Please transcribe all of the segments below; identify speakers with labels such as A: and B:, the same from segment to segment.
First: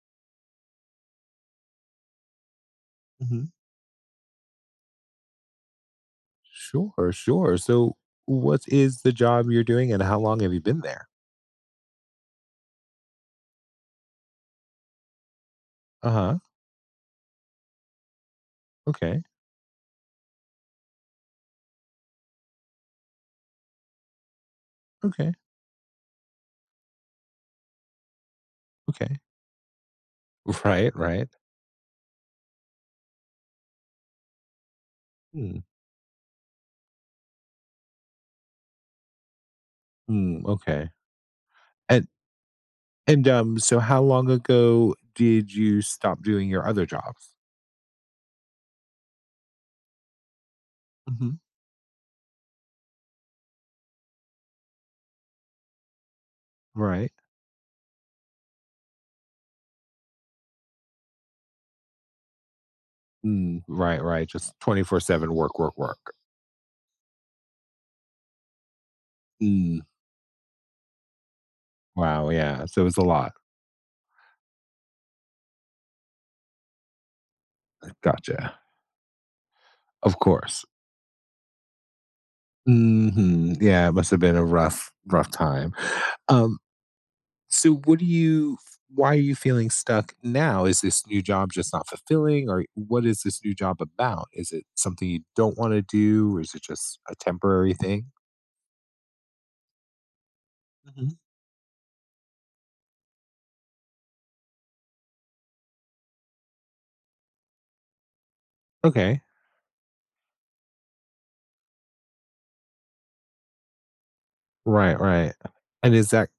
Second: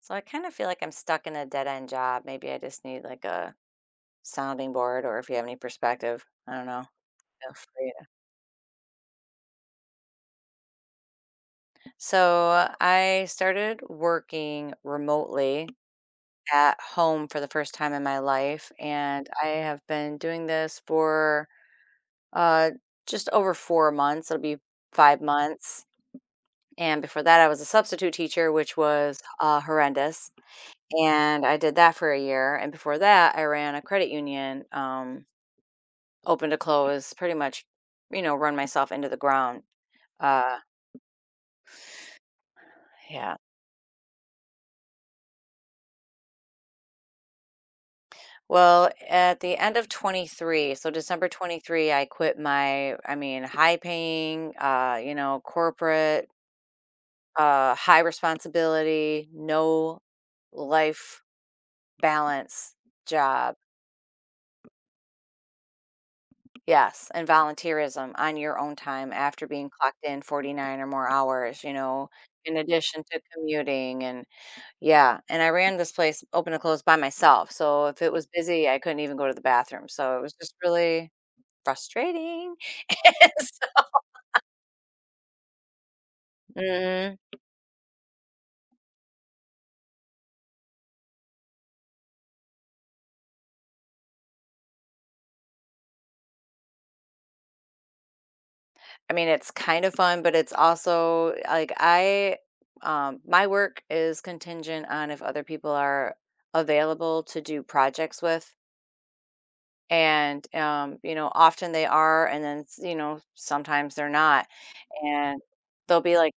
A: So I kind of feel like I'm stuck in a dead end job. Maybe I just need like
B: hmm
A: a sounding board, or if you have any perspective, I don't know.
B: Sure,
A: Feel
B: sure.
A: free
B: So,
A: to.
B: what is the job you're doing, and how long have you been there?
A: So I started working remotely
B: Uh huh.
A: at home for the first time in my life,
B: Okay.
A: and I have been doing this for uh just over 4 months. It'll be 5
B: Okay.
A: months. And before that I was a substitute teacher, which
B: Okay.
A: was horrendous.
B: Right. Right.
A: And I did that for a year, and before that I ran a credit union,
B: Hmm.
A: open to close, pretty much, you know, run myself into the ground.
B: Hmm.
A: Uh,
B: Okay. And and
A: yeah.
B: um. So, how long ago did you stop doing your other jobs?
A: Well, at the end of 23, so December
B: hmm
A: 23, I quit my, I mean, high paying, you know, corporate,
B: Right.
A: high responsibility, no life balance job.
B: Mm, right. Right. Just 24/7 work, work, work.
A: Yes. And volunteerism on your own time after being
B: Mm.
A: clocked in 49 or more hours, you know,
B: Wow.
A: in
B: Yeah. So it's
A: addition
B: a
A: to
B: lot.
A: commuting and yeah, and I ran this place open and close by myself, so if it was
B: Gotcha.
A: busy, I couldn't even go to the bathroom, so
B: Of
A: it was just
B: course.
A: really frustrating.
B: Yeah. It must have been a rough time. Um.
A: Mhm.
B: So, what do you? Why are you feeling stuck now? Is this new job just not fulfilling, or what is this new job about? Is it something you don't want to do, or is it just a temporary thing?
A: I mean, it's kind of fun, but it's
B: hmm
A: also, like, I my work is contingent on if other people are available to do projects with,
B: Okay,
A: and, you know, often they are, and then, s you know, sometimes they're not,
B: right, right.
A: and
B: And
A: they'll
B: is
A: be
B: that
A: like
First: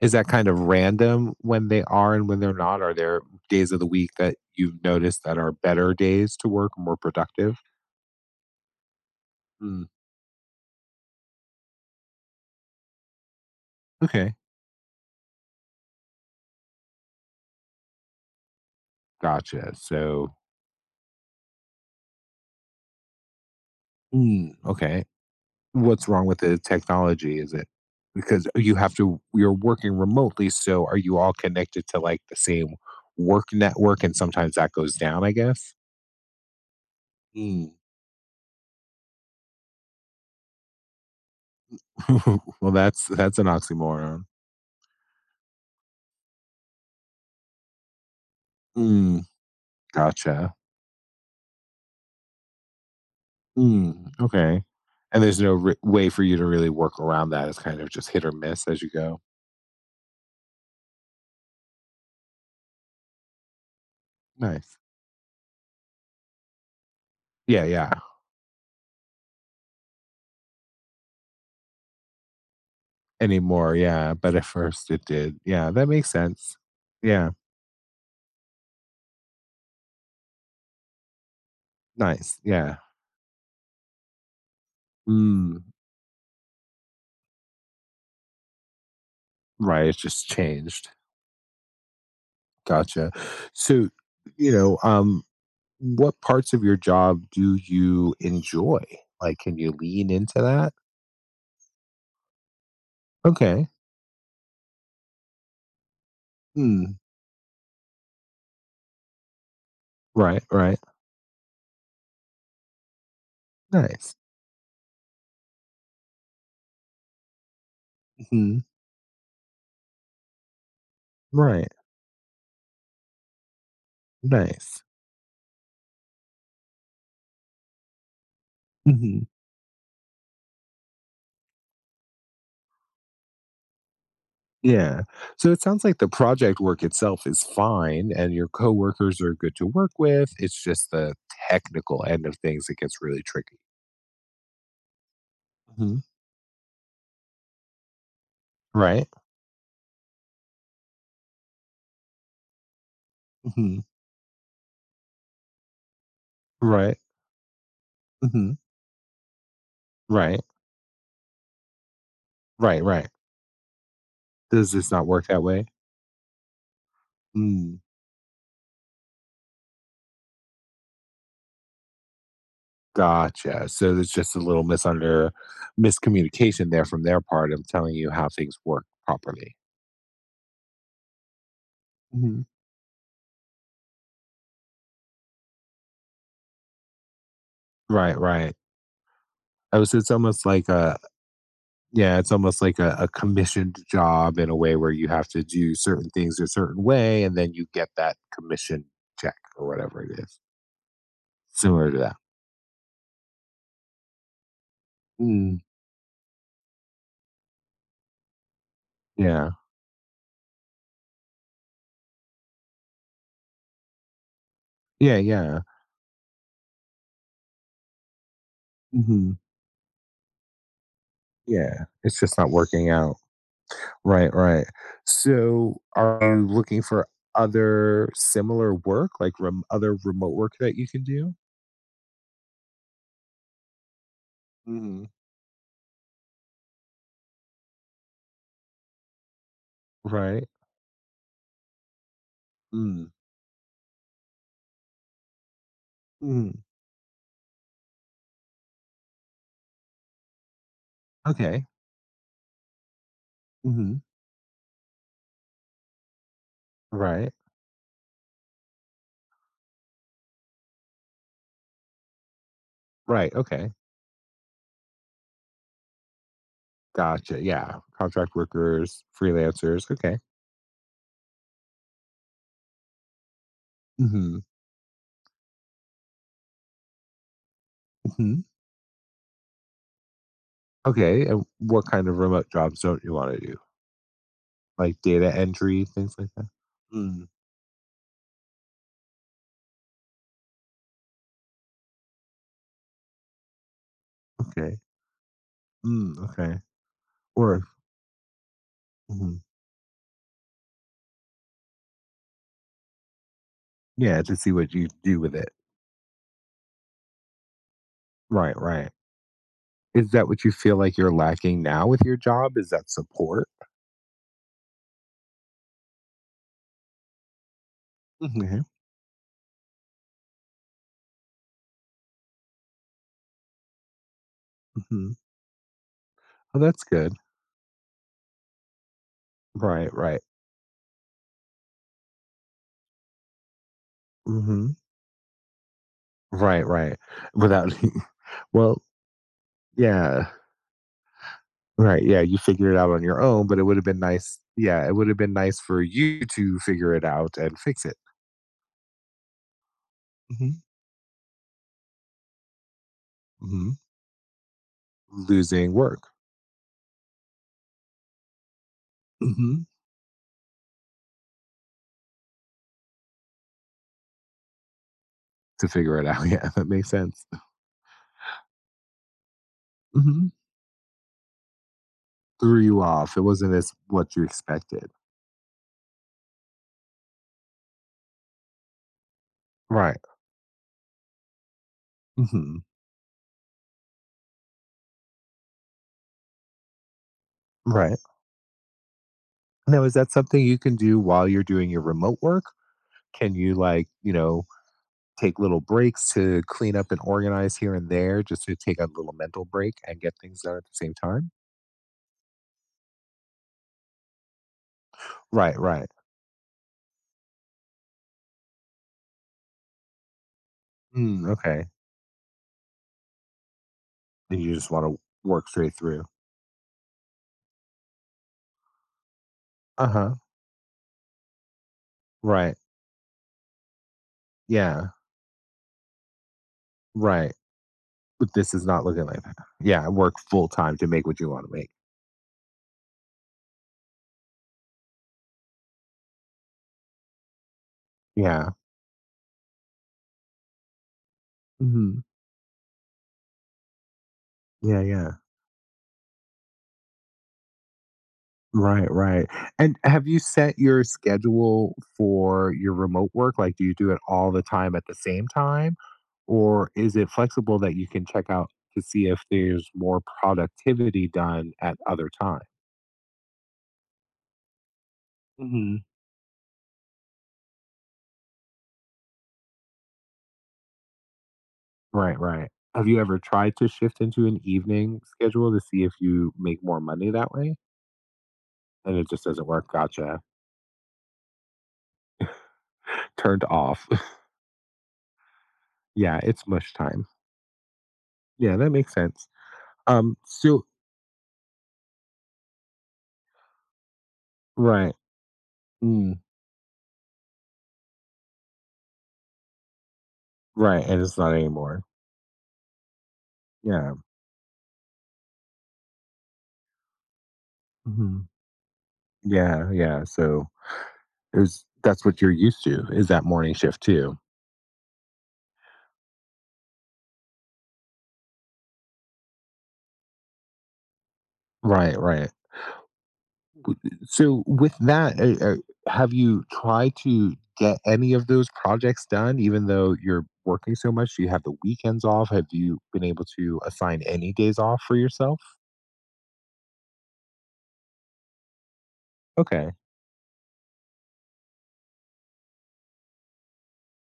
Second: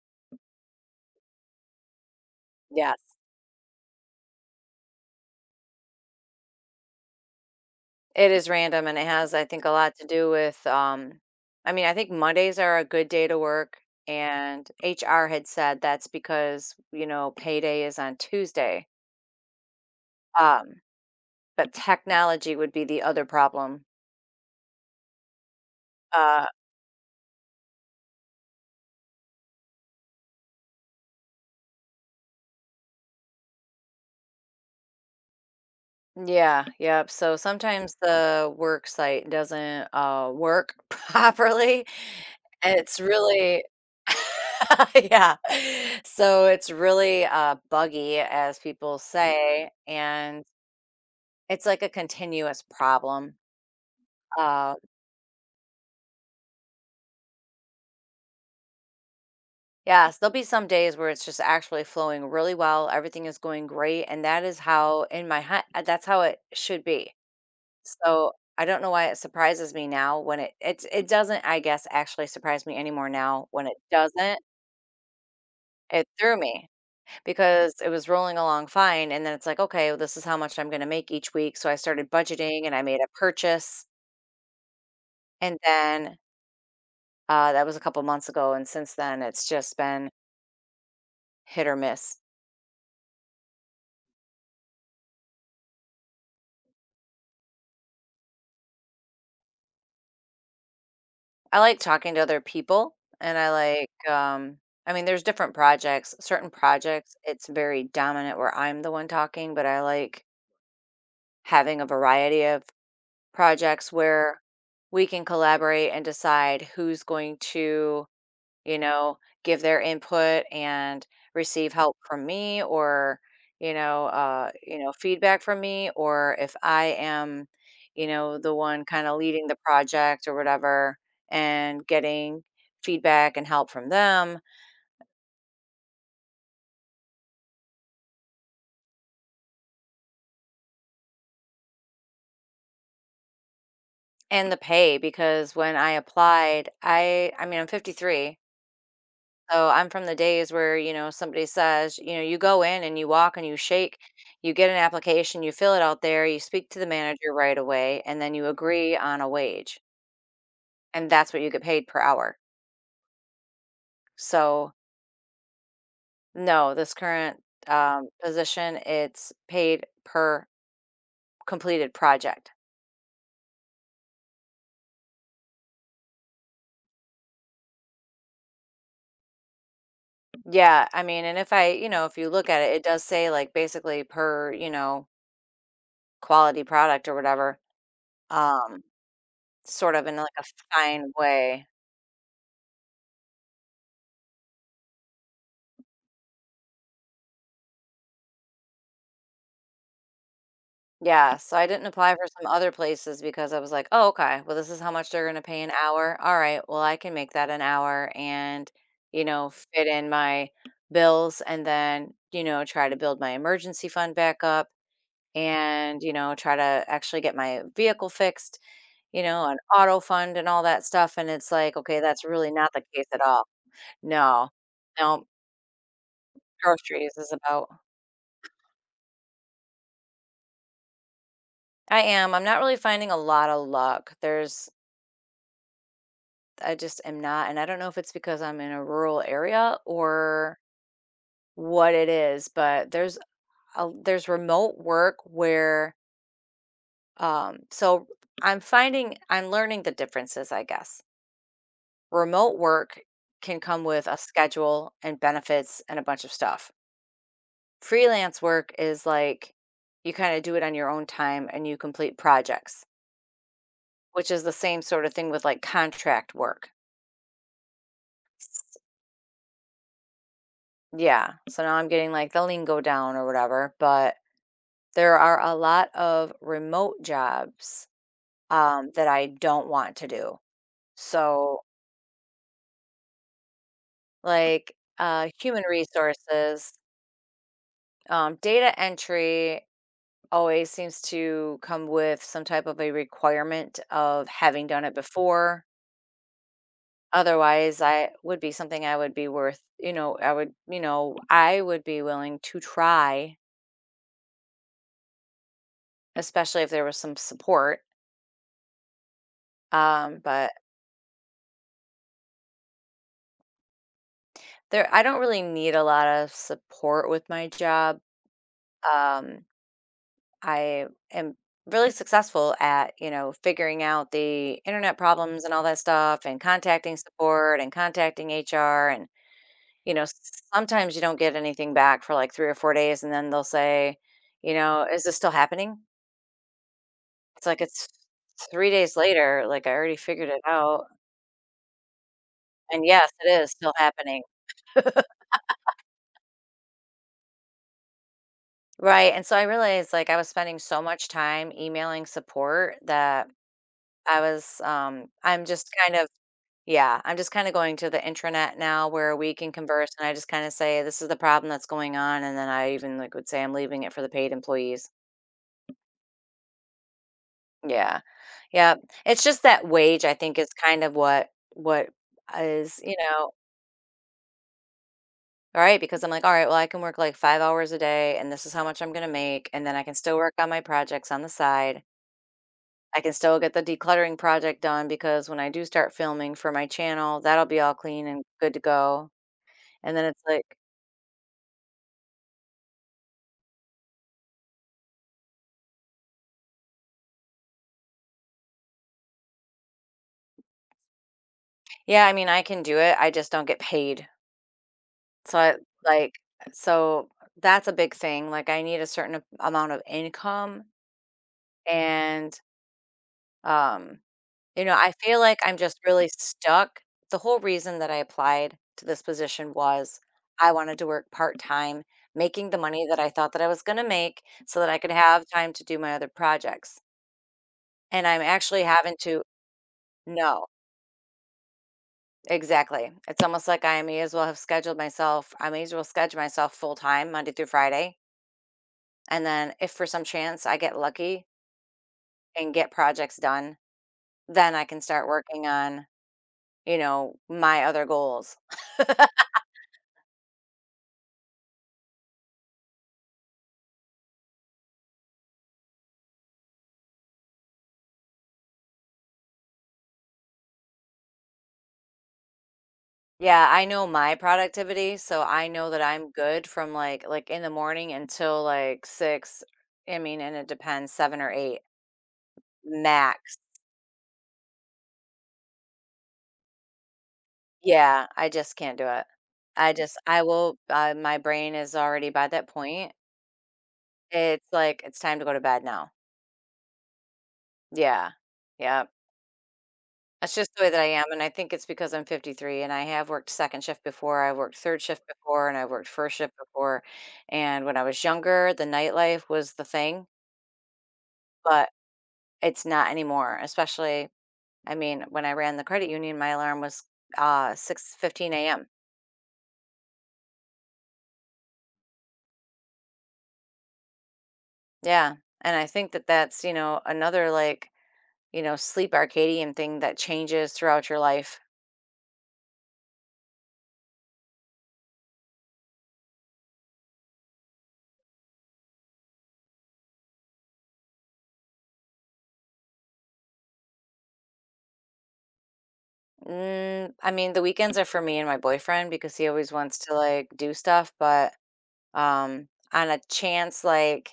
B: is that kind of random when they are and when they're not?
A: yeah.
B: Are there days of the week that you've noticed that are better days to work, more productive?
A: It is random, and it has, I think, a
B: Mm.
A: lot to do with, I mean, I think Mondays are a good day to work,
B: Okay,
A: and HR had said that's because, you know, payday is on Tuesday.
B: gotcha. So,
A: Um, but technology would be the other problem.
B: mm, okay, what's wrong with
A: Uh,
B: the technology? Is it because you have to You're working remotely, so are you all connected to, like, the same work network, and sometimes that goes down, I guess?
A: yeah, yep. So
B: Mm.
A: sometimes the work site doesn't work properly.
B: Well,
A: And it's
B: that's an
A: really,
B: oxymoron.
A: yeah. So it's really buggy, as people
B: Mm,
A: say, and
B: gotcha.
A: it's like a continuous problem.
B: Mm, okay.
A: Uh,
B: And there's no re way for you to really work around that, it's kind of just hit or miss as you go.
A: yes, there'll be some days where it's just actually flowing really well, everything is going great, and that is
B: Nice.
A: how in my head that's how it should be.
B: Yeah, yeah.
A: So, I don't know why it surprises me now when it doesn't, I guess, actually surprise me anymore now when
B: Anymore,
A: it
B: yeah, but
A: doesn't.
B: at first it did. Yeah, that
A: It
B: makes
A: threw
B: sense.
A: me
B: Yeah,
A: because it was rolling along fine, and then it's like, "Okay, well, this is how much I'm gonna make each week," so I started
B: nice,
A: budgeting and
B: yeah.
A: I made a purchase,
B: Mm,
A: and then, that was a couple months ago, and since then, it's just
B: right, it
A: been
B: just changed.
A: hit or miss.
B: Gotcha. So, you know, um, what parts of your job do you enjoy? Like, can you lean into that?
A: I like talking to other people, and I
B: Okay.
A: like, I mean, there's different projects. Certain
B: Hmm.
A: projects, it's very dominant where I'm the one talking, but I like
B: Right. Right.
A: having a variety of projects
B: Nice.
A: where we can collaborate and decide who's going to,
B: hmm
A: you know, give their input and
B: Right.
A: receive help from me, or, you
B: Nice.
A: know, feedback from me, or if I am, you know, the one kind of
B: hmm
A: leading the project or whatever, and getting feedback and help from them,
B: Yeah. So it sounds like the project work itself is fine, and your coworkers are good to work with. It's just the technical end of things that gets really tricky.
A: and the pay. Because when I
B: hmm
A: applied, I mean, I'm 53.
B: Right.
A: So I'm from the days where, you know, somebody says, you know, you go in and you walk and you
B: hmm
A: shake, you get an application, you fill it out there, you speak to the
B: Right.
A: manager right away, and then you
B: hmm
A: agree on a wage.
B: Right.
A: And that's what you get paid per hour.
B: Right. Right. Does
A: So,
B: this not work that way?
A: no, this current
B: Mm.
A: position, it's paid per completed project.
B: Gotcha. So there's just a little misunder miscommunication there from their part of telling you how things work properly.
A: Yeah. I mean, and if I, you know, if you
B: Mhm.
A: look at it, it does say like basically per, you know, quality product or whatever,
B: Right, right.
A: um,
B: Oh,
A: sort
B: so
A: of
B: it's
A: in like a
B: almost like a
A: fine way.
B: yeah, it's almost like a commissioned job in a way where you have to do certain things a certain way and then you get that commission check or whatever it is.
A: Yeah, so I didn't
B: Similar to
A: apply
B: that.
A: for some other places because I was like, "Oh, okay. Well, this is how much they're gonna
B: Mm.
A: pay an hour. All right, well, I can make that an hour and, you know,
B: Yeah.
A: fit in my bills and then, you know, try to build my emergency fund back up
B: Yeah, yeah.
A: and, you know, try to actually get my vehicle fixed, you
B: Mhm.
A: know, an auto fund and all that stuff." And it's like,
B: Yeah.
A: okay,
B: It's
A: that's
B: just
A: really
B: not
A: not the
B: working
A: case
B: out.
A: at all.
B: Right,
A: No,
B: right.
A: no,
B: So, are you looking for
A: groceries is about
B: other similar work, like rem other remote work that you can do?
A: I am. I'm not really finding a lot of luck. There's,
B: Mhm.
A: I just am not, and I don't know if it's because I'm in a rural area
B: Right.
A: or what it is, but
B: Mm.
A: there's remote work where
B: Mm.
A: so I'm learning the differences, I guess.
B: Okay.
A: Remote work can come
B: Mhm.
A: with a schedule and benefits and a bunch of stuff.
B: Right.
A: Freelance work is like you kind of do it on your own time and you complete projects,
B: Right, okay.
A: which is the same sort of thing with like contract work.
B: Gotcha, yeah. Contract workers, freelancers, okay.
A: Yeah. So now I'm getting like the lingo down or whatever, but
B: Mhm.
A: there are a lot of remote jobs,
B: Mhm.
A: that I don't want to do.
B: Okay, and
A: So,
B: what kind of remote jobs don't you wanna do?
A: like,
B: Like data
A: human
B: entry, things like that?
A: resources,
B: Mm.
A: data entry always seems to come with some type of a requirement of having
B: Okay.
A: done it before.
B: Mm, okay. Or
A: Otherwise, I would be something, I would be
B: mhm.
A: worth, you know, I would, you know, I would be willing to try,
B: Yeah, to see what you do with it.
A: especially if there was some support.
B: Right, right. Is that what
A: But
B: you feel like you're lacking now with your job? Is that support?
A: there, I don't really need a lot of support with my job,
B: Mhm,
A: um, I am really successful at, you know, figuring out the internet
B: mhm.
A: problems and all that stuff, and
B: Oh, that's
A: contacting
B: good.
A: support and contacting HR. And,
B: Right,
A: you know,
B: right.
A: sometimes you don't get anything back for like 3 or 4 days, and then they'll say, you
B: Mhm.
A: know, is this still happening?
B: Right, right.
A: It's like,
B: Without
A: it's three
B: well,
A: days later, like, I already
B: yeah.
A: figured it out,
B: Right, yeah, you figured it
A: and
B: out on
A: yes,
B: your
A: it
B: own,
A: is
B: but it
A: still
B: would have been
A: happening.
B: nice yeah, it would have been nice for you to figure it out and fix it.
A: Right. And so I realized, like, I was spending
B: Mhm,
A: so much time emailing support that
B: mhm.
A: I'm just
B: Losing
A: kind of,
B: work.
A: yeah, I'm just kinda going to the intranet now where we can
B: Mhm.
A: converse, and I just kinda say, "This is the problem that's going on," and then I even, like, would say, "I'm leaving it for the paid employees."
B: To figure it out. Yeah, that makes sense.
A: Yeah, yeah, it's just that wage, I
B: Mhm.
A: think, is kind of what
B: Threw
A: is,
B: you
A: you
B: off. It
A: know,
B: wasn't as what you expected.
A: all right. Because I'm like, "Alright, well, I can work, like, 5 hours a day, and this is how much I'm gonna make, and then I can
B: Right.
A: still work on my projects on the side.
B: Mhm.
A: I can still get the decluttering project done because when I do start filming for my channel, that'll be all
B: Right.
A: clean and good to go."
B: Now, is
A: And then
B: that
A: it's like
B: something you can do while you're doing your remote work? Can you, like, take little breaks to clean up and organize here and there just to take a little mental break and get things done at the same time?
A: yeah, I mean, I can do it, I just don't get paid. So, I
B: Right, right.
A: like so that's a big thing, like, I need a certain a amount of income,
B: Mm, okay.
A: and, um,
B: Then you
A: you
B: just
A: know,
B: want
A: I
B: to
A: feel like
B: work
A: I'm
B: straight
A: just
B: through.
A: really stuck. The whole reason that I applied to this position
B: Uh
A: was
B: huh.
A: I wanted to work part-time, making
B: Right.
A: the money that I thought that I was gonna make so that I could
B: Yeah.
A: have time to do my other projects,
B: Right.
A: and I'm
B: But this
A: actually
B: is not
A: having
B: looking like
A: to
B: that. Yeah. Work
A: no.
B: full time to make what you want to make.
A: Exactly. It's almost like I may as well schedule myself full time Monday through Friday,
B: Yeah.
A: and then if for some chance I get lucky
B: hmm
A: and get projects done, then I can
B: Yeah.
A: start
B: Yeah.
A: working on, you know, my other goals.
B: Right, right. And have you set your schedule for your remote work? Like, do you do it all the time at the same time? Or is it flexible that you can check out to see if there's more productivity done at other times?
A: Yeah, I know my productivity, so I know that
B: hmm
A: I'm good from like in the morning until like 6, I mean, and it depends, 7 or 8
B: Right, right. Have you ever
A: max.
B: tried to shift into an evening schedule to see if you make more money that way?
A: Yeah, I just can't do
B: And
A: it.
B: it just doesn't work.
A: I
B: Gotcha.
A: will, my brain is already by that point.
B: Turned off.
A: It's like, "It's time to go to bed now."
B: Yeah, it's mush time.
A: Yeah.
B: Yeah, that
A: Yeah.
B: makes sense. Um,
A: That's just the
B: so
A: way that I am, and I think it's because I'm 53 and I have worked second shift before, I worked third
B: right.
A: shift before, and I worked first
B: Mm,
A: shift before, and when I was younger, the nightlife was the thing,
B: right, and it's not
A: but
B: anymore.
A: it's not anymore,
B: Yeah.
A: especially I mean, when I ran the credit union, my alarm was,
B: Mhm.
A: 6:15 a.m.
B: Yeah, yeah, so it was. That's what you're used to, is that morning shift too.
A: Yeah, and I think that that's, you know, another, like, you know, sleep Arcadian thing that changes throughout your life.
B: Right, right. So with that, have you tried to get any of those projects done even though you're working so much? Do you have the weekends off? Have you been able to assign any days off for yourself?
A: Mm, I mean, the weekends are for me and my boyfriend because he always
B: Okay.
A: wants to like do stuff, but on a chance like,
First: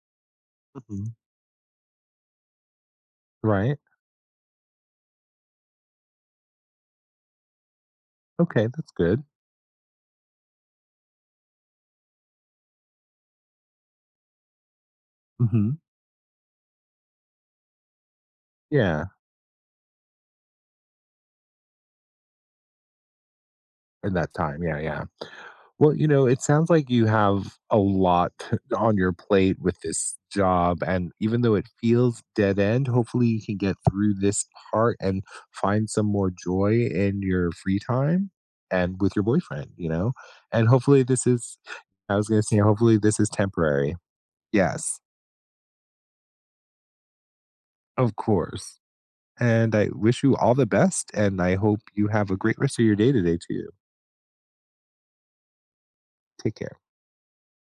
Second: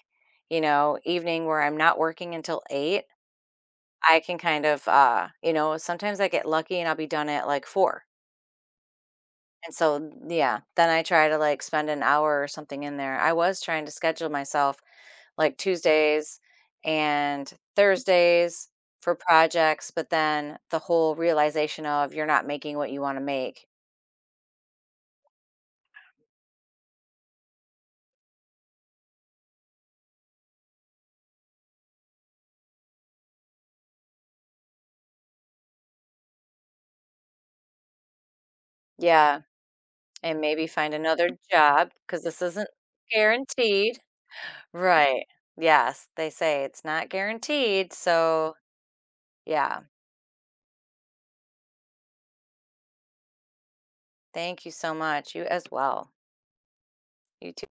A: you know,
B: Mhm.
A: evening where I'm not working until 8,
B: Right.
A: I can kind of, you know, sometimes I get lucky and I'll be done at like 4.
B: Okay, that's good.
A: And so yeah, then I try to like spend an hour or something in there. I was trying to schedule myself like
B: Mhm.
A: Tuesdays and Thursdays
B: Yeah,
A: for projects, but then the whole realization of you're not making what you want to make.
B: in that time, yeah, yeah. Well, it sounds like you have a lot on your plate with this job. And even though it feels dead end, hopefully you can get through this part and find some more joy in your free time and with your
A: Yeah,
B: boyfriend,
A: and maybe
B: And
A: find
B: hopefully this
A: another
B: is,
A: job
B: I
A: because
B: was
A: this
B: going to say,
A: isn't
B: hopefully this is temporary.
A: guaranteed.
B: Yes,
A: Right. Yes, they say it's not guaranteed,
B: of
A: so
B: course. And
A: yeah.
B: I wish you all the best. And I hope you have a great rest of your day today, too.
A: Thank you so much. You as well.
B: Take care.
A: You too.